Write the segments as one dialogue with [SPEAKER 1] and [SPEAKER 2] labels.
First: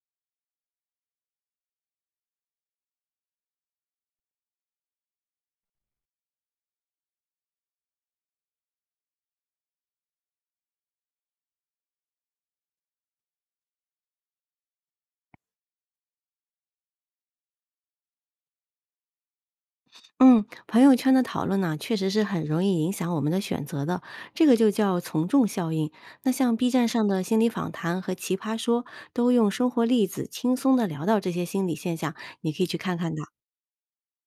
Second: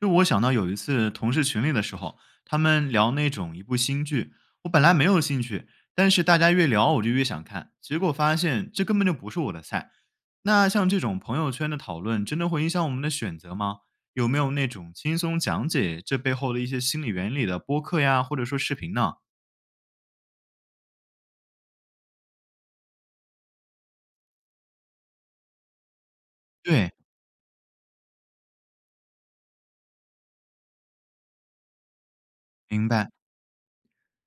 [SPEAKER 1] 就我想到有一次同事群里的时候，他们聊那种一部新剧，我本来没有兴趣，但是大家越聊我就越想看，结果发现这根本就不是我的菜。那像这种朋友圈的讨论，真的会影响我们的选择吗？有没有那种轻松讲解这背后的一些心理原理的播客呀，或者说视频呢？
[SPEAKER 2] 嗯，朋友圈的讨论呢，确实是很容易影响我们的选择的，这个就叫从众效应。那像 B 站
[SPEAKER 1] 对，
[SPEAKER 2] 上的心理访谈和奇葩说，都用生活例子轻松的聊到这些心理现象，你可以去
[SPEAKER 1] 明
[SPEAKER 2] 看
[SPEAKER 1] 白。
[SPEAKER 2] 看的。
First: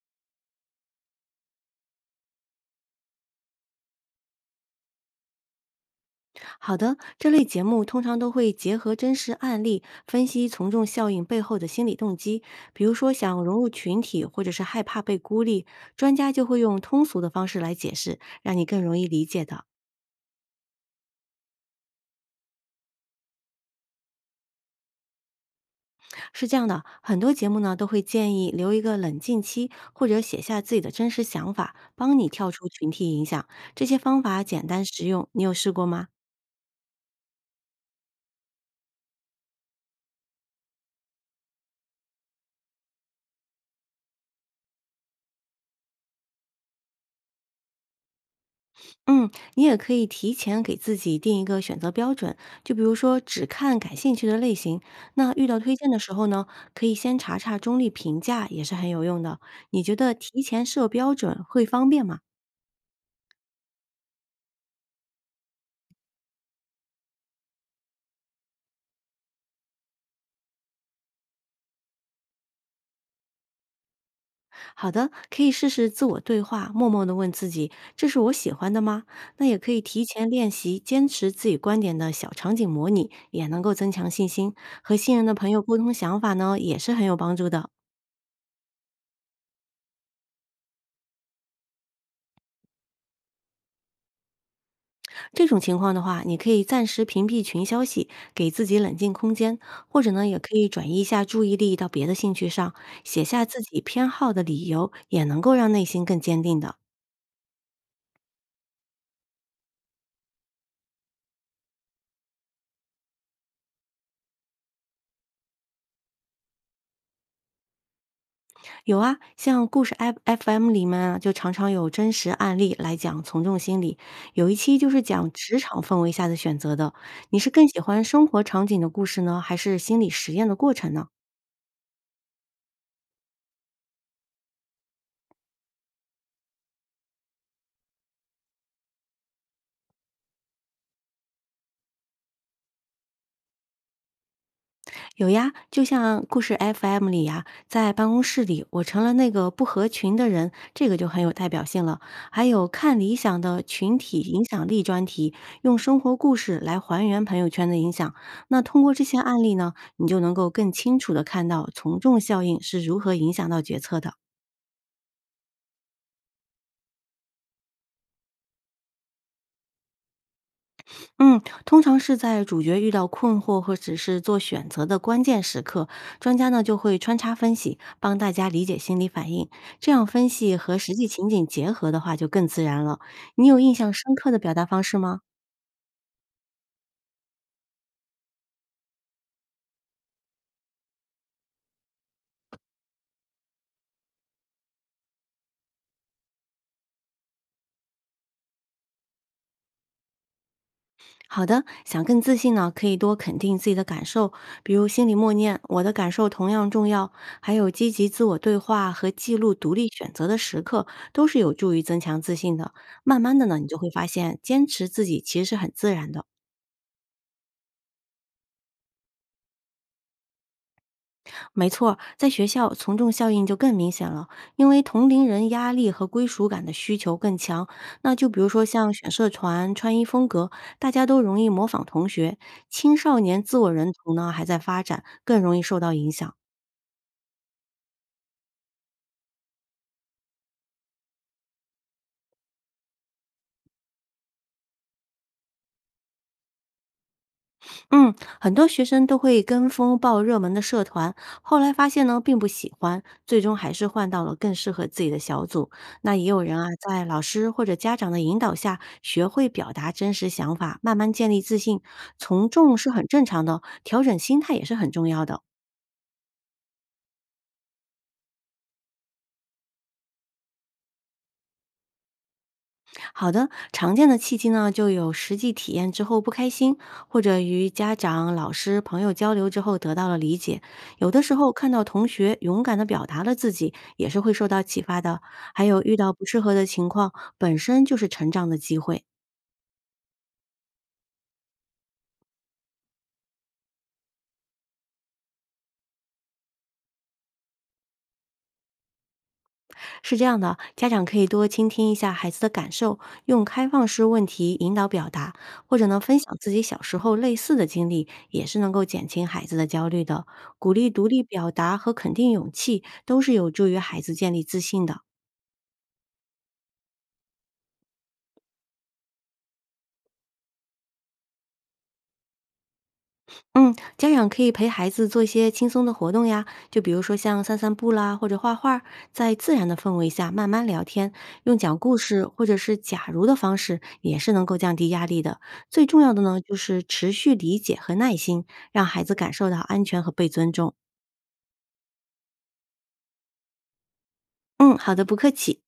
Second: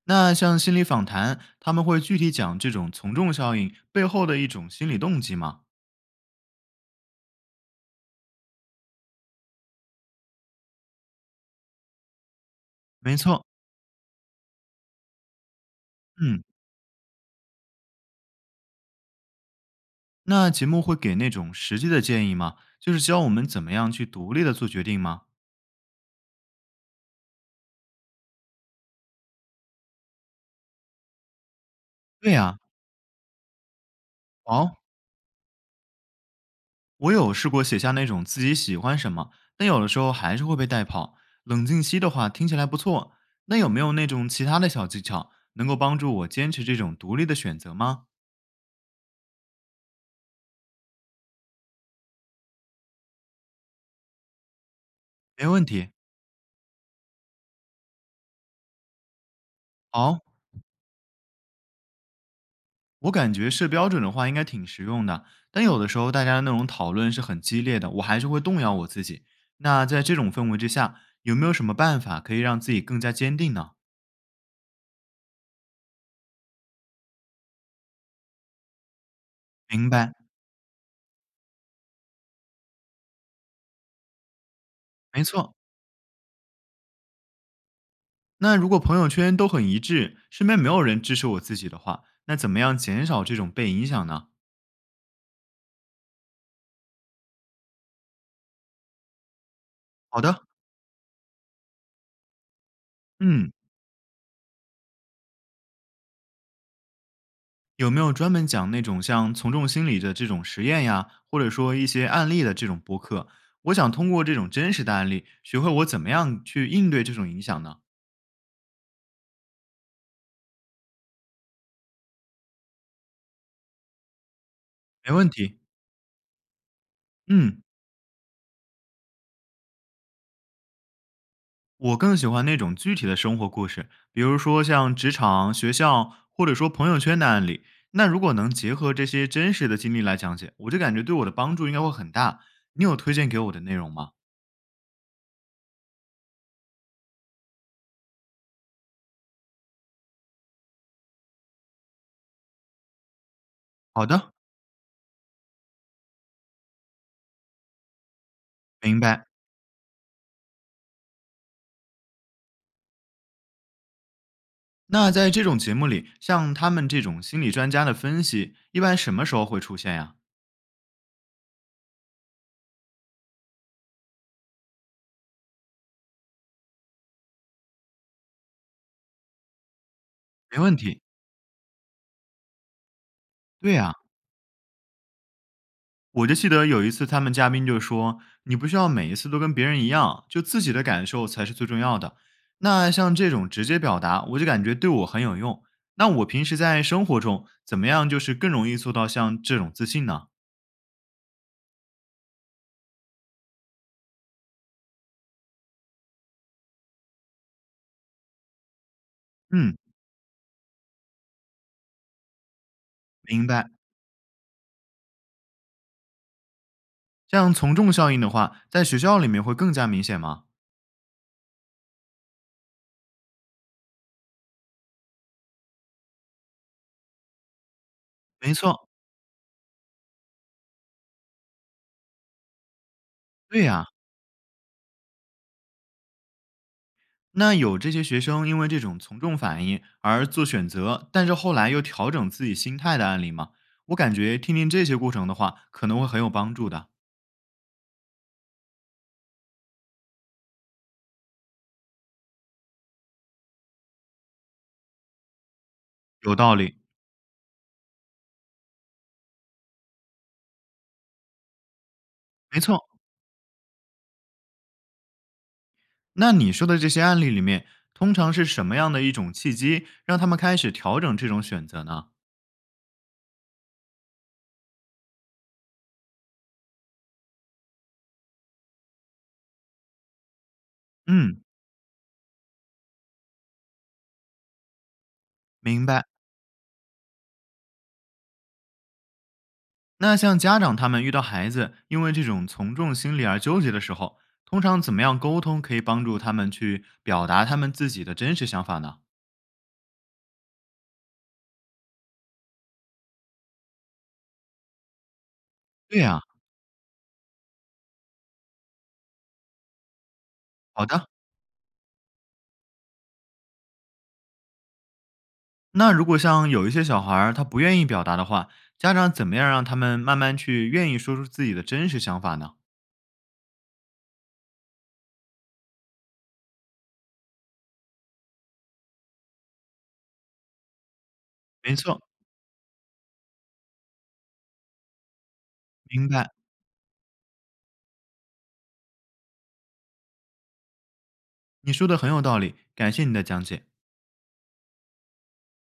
[SPEAKER 1] 那像心理访谈，他们会具体讲这种从众效应背后的一种心理动机吗？
[SPEAKER 2] 好的，这类节目通常都会结合真实案例，分析从众效应背后的心理动机，比如说
[SPEAKER 1] 没
[SPEAKER 2] 想
[SPEAKER 1] 错，
[SPEAKER 2] 融入群体，或者是害怕被孤立，专家
[SPEAKER 1] 嗯。
[SPEAKER 2] 就会用通俗的方式来解释，让你更容易理解的。
[SPEAKER 1] 那节目会给那种实际的建议吗？就是教我们怎么样去独立的做决定吗？
[SPEAKER 2] 是这样的，很多节目呢都会建议留一个冷静期，或者写下自己的真实想法，帮你
[SPEAKER 1] 对
[SPEAKER 2] 跳
[SPEAKER 1] 呀，
[SPEAKER 2] 出群体影响。这些方法简
[SPEAKER 1] 哦，
[SPEAKER 2] 单实用，你有试过吗？
[SPEAKER 1] 我有试过写下那种自己喜欢什么，但有的时候还是会被带跑。冷静期的话听起来不错，那有没有那种其他的小技巧能够帮助我坚持这种独立的选择吗？
[SPEAKER 2] 嗯，你也可以提前给自己定一个选择标准，就比如说只看感兴趣的类型。那遇
[SPEAKER 1] 没
[SPEAKER 2] 到
[SPEAKER 1] 问
[SPEAKER 2] 推荐
[SPEAKER 1] 题。
[SPEAKER 2] 的时候呢，可以先查查中立评价，也是很有用的。你觉得
[SPEAKER 1] 好，
[SPEAKER 2] 提前设标准会方便吗？
[SPEAKER 1] 我感觉设标准的话应该挺实用的，但有的时候大家的那种讨论是很激烈的，我还是会动摇我自己。那在这种氛围之下，有没有什么办法可以让自己更加坚定呢？
[SPEAKER 2] 好的，可以试试自我对话，默默地问自己：“这是我喜欢的吗？”那也可以
[SPEAKER 1] 明
[SPEAKER 2] 提
[SPEAKER 1] 白，
[SPEAKER 2] 前练习坚持自己观点的小场景模拟，也能够增强信心。和信
[SPEAKER 1] 没
[SPEAKER 2] 任的朋
[SPEAKER 1] 错。
[SPEAKER 2] 友沟通想法呢，也是很有帮助的。
[SPEAKER 1] 那如果朋友圈都很一致，身边没有人支持我自己的话，那怎么样减少这种被影响呢？
[SPEAKER 2] 这种情况的话，你可以暂时屏蔽群消息，给自己冷静空间，或者
[SPEAKER 1] 好
[SPEAKER 2] 呢，也
[SPEAKER 1] 的，
[SPEAKER 2] 可以转移一下注意力到别的兴趣上，写下
[SPEAKER 1] 嗯，
[SPEAKER 2] 自己偏好的理由，也能够让内心更坚定的。
[SPEAKER 1] 有没有专门讲那种像从众心理的这种实验呀，或者说一些案例的这种播客？我想通过这种真实的案例，学会我怎么样去应对这种影响呢？
[SPEAKER 2] 有啊，像故事 FM 里面啊，就常常有真实案例来讲从众心理。有一期就是
[SPEAKER 1] 没问
[SPEAKER 2] 讲
[SPEAKER 1] 题，
[SPEAKER 2] 职场氛围下的选择的。你是
[SPEAKER 1] 嗯。
[SPEAKER 2] 更喜欢生活场景的故事呢，还是心理实验的过程呢？
[SPEAKER 1] 我更喜欢那种具体的生活故事，比如说像职场、学校，或者说朋友圈的案例。那如果能结合这些真实的经历来讲解，我就感觉对我的帮助应该会很大。你有推荐给我的内容吗？
[SPEAKER 2] 有呀，就像故事 FM 里呀，在办公室里，我成了那个不合群的人，这个就很有代表性了。还有看理想的群
[SPEAKER 1] 好
[SPEAKER 2] 体
[SPEAKER 1] 的，
[SPEAKER 2] 影响力专题，用生活故事来还原朋友圈的影响。那通过
[SPEAKER 1] 明
[SPEAKER 2] 这些
[SPEAKER 1] 白。
[SPEAKER 2] 案例呢，你就能够更清楚的看到从众效应是如何影响到决策的。
[SPEAKER 1] 那在这种节目里，像他们这种心理专家的分析，一般什么时候会出现呀？
[SPEAKER 2] 嗯，通常是在主角遇到困惑或者是做选择的关键时刻，专家呢就会穿插分析，帮大家理解心理反应。这样分析
[SPEAKER 1] 没问
[SPEAKER 2] 和实
[SPEAKER 1] 题。
[SPEAKER 2] 际情景结合的话，就更自然了。你有
[SPEAKER 1] 对
[SPEAKER 2] 印象
[SPEAKER 1] 呀、
[SPEAKER 2] 深刻的表达方式吗？
[SPEAKER 1] 我就记得有一次，他们嘉宾就说：“你不需要每一次都跟别人一样，就自己的感受才是最重要的。”那像这种直接表达，我就感觉对我很有用。那我平时在生活中怎么样，就是更容易做到像这种自信呢？
[SPEAKER 2] 好的，想更自信呢，可以多肯定自己的感受，比如心里默念“我的感受同样重要”，还有积极自我对话和记录独
[SPEAKER 1] 嗯，
[SPEAKER 2] 立选择的时刻，都是有助于增强自信的。慢慢的
[SPEAKER 1] 明
[SPEAKER 2] 呢，你
[SPEAKER 1] 白。
[SPEAKER 2] 就会发现，坚持自己其实是很自然的。
[SPEAKER 1] 像从众效应的话，在学校里面会更加明显吗？
[SPEAKER 2] 没错儿在学校从众效应就更明显了，因为同龄人压力和归属感的需求更强。那就比如
[SPEAKER 1] 没
[SPEAKER 2] 说
[SPEAKER 1] 错，
[SPEAKER 2] 像选社团、穿衣风格，大家都容易模仿同学。青少年自
[SPEAKER 1] 对
[SPEAKER 2] 我
[SPEAKER 1] 呀、
[SPEAKER 2] 认同呢还在发展，更容易受到影响。
[SPEAKER 1] 那有这些学生因为这种从众反应而做选择，但是后来又调整自己心态的案例吗？我感觉听听这些过程的话，可能会很有帮助的。
[SPEAKER 2] 嗯，很多学生都会跟风报热门的社团，后来发现呢并不喜欢，最终还是换到了更适合自己的小组。那也
[SPEAKER 1] 有
[SPEAKER 2] 有
[SPEAKER 1] 道
[SPEAKER 2] 人啊，
[SPEAKER 1] 理，
[SPEAKER 2] 在老师或者家长的引导下，学会表达真实想法，慢慢建立自信。从
[SPEAKER 1] 没
[SPEAKER 2] 众
[SPEAKER 1] 错。
[SPEAKER 2] 是很正常的，调整心态也是很重要的。
[SPEAKER 1] 那你说的这些案例里面，通常是什么样的一种契机让他们开始调整这种选择呢？
[SPEAKER 2] 好的，常见的契机呢，就有实际体验之后不开心，或者与家长、老师、朋友交流之后得到了理解。有的时
[SPEAKER 1] 嗯，
[SPEAKER 2] 候看到同学勇敢的表达了自己，也是会受到启发的。还有
[SPEAKER 1] 明
[SPEAKER 2] 遇
[SPEAKER 1] 白。
[SPEAKER 2] 到不适合的情况，本身就是成长的机会。
[SPEAKER 1] 那像家长他们遇到孩子因为这种从众心理而纠结的时候，通常怎么样沟通可以帮助他们去表达他们自己的真实想法呢？
[SPEAKER 2] 是这样的，家长可以多倾听一下孩子的感受，用开放式问题引导表达，或者
[SPEAKER 1] 对
[SPEAKER 2] 呢分
[SPEAKER 1] 呀、
[SPEAKER 2] 享自己小时候类似的经历，也是能够减轻孩子的焦虑的。鼓
[SPEAKER 1] 好
[SPEAKER 2] 励独
[SPEAKER 1] 的。
[SPEAKER 2] 立表达和肯定勇气，都是有助于孩子建立自信的。
[SPEAKER 1] 那如果像有一些小孩儿，他不愿意表达的话，家长怎么样让他们慢慢去愿意说出自己的真实想法呢？
[SPEAKER 2] 嗯，家长可以陪孩子做一些轻松的活动呀，就比如说像散散步啦，或者画画在自然的氛围下慢慢聊天，用
[SPEAKER 1] 没
[SPEAKER 2] 讲故
[SPEAKER 1] 错，
[SPEAKER 2] 事或者是假如的方式，也是能够降低压力的。最重
[SPEAKER 1] 明
[SPEAKER 2] 要的
[SPEAKER 1] 白，
[SPEAKER 2] 呢，就是持续理解和耐心，让孩子感受到安全和被尊重。
[SPEAKER 1] 你说的很有道理，感谢你的讲解。
[SPEAKER 2] 嗯，好的，不客气。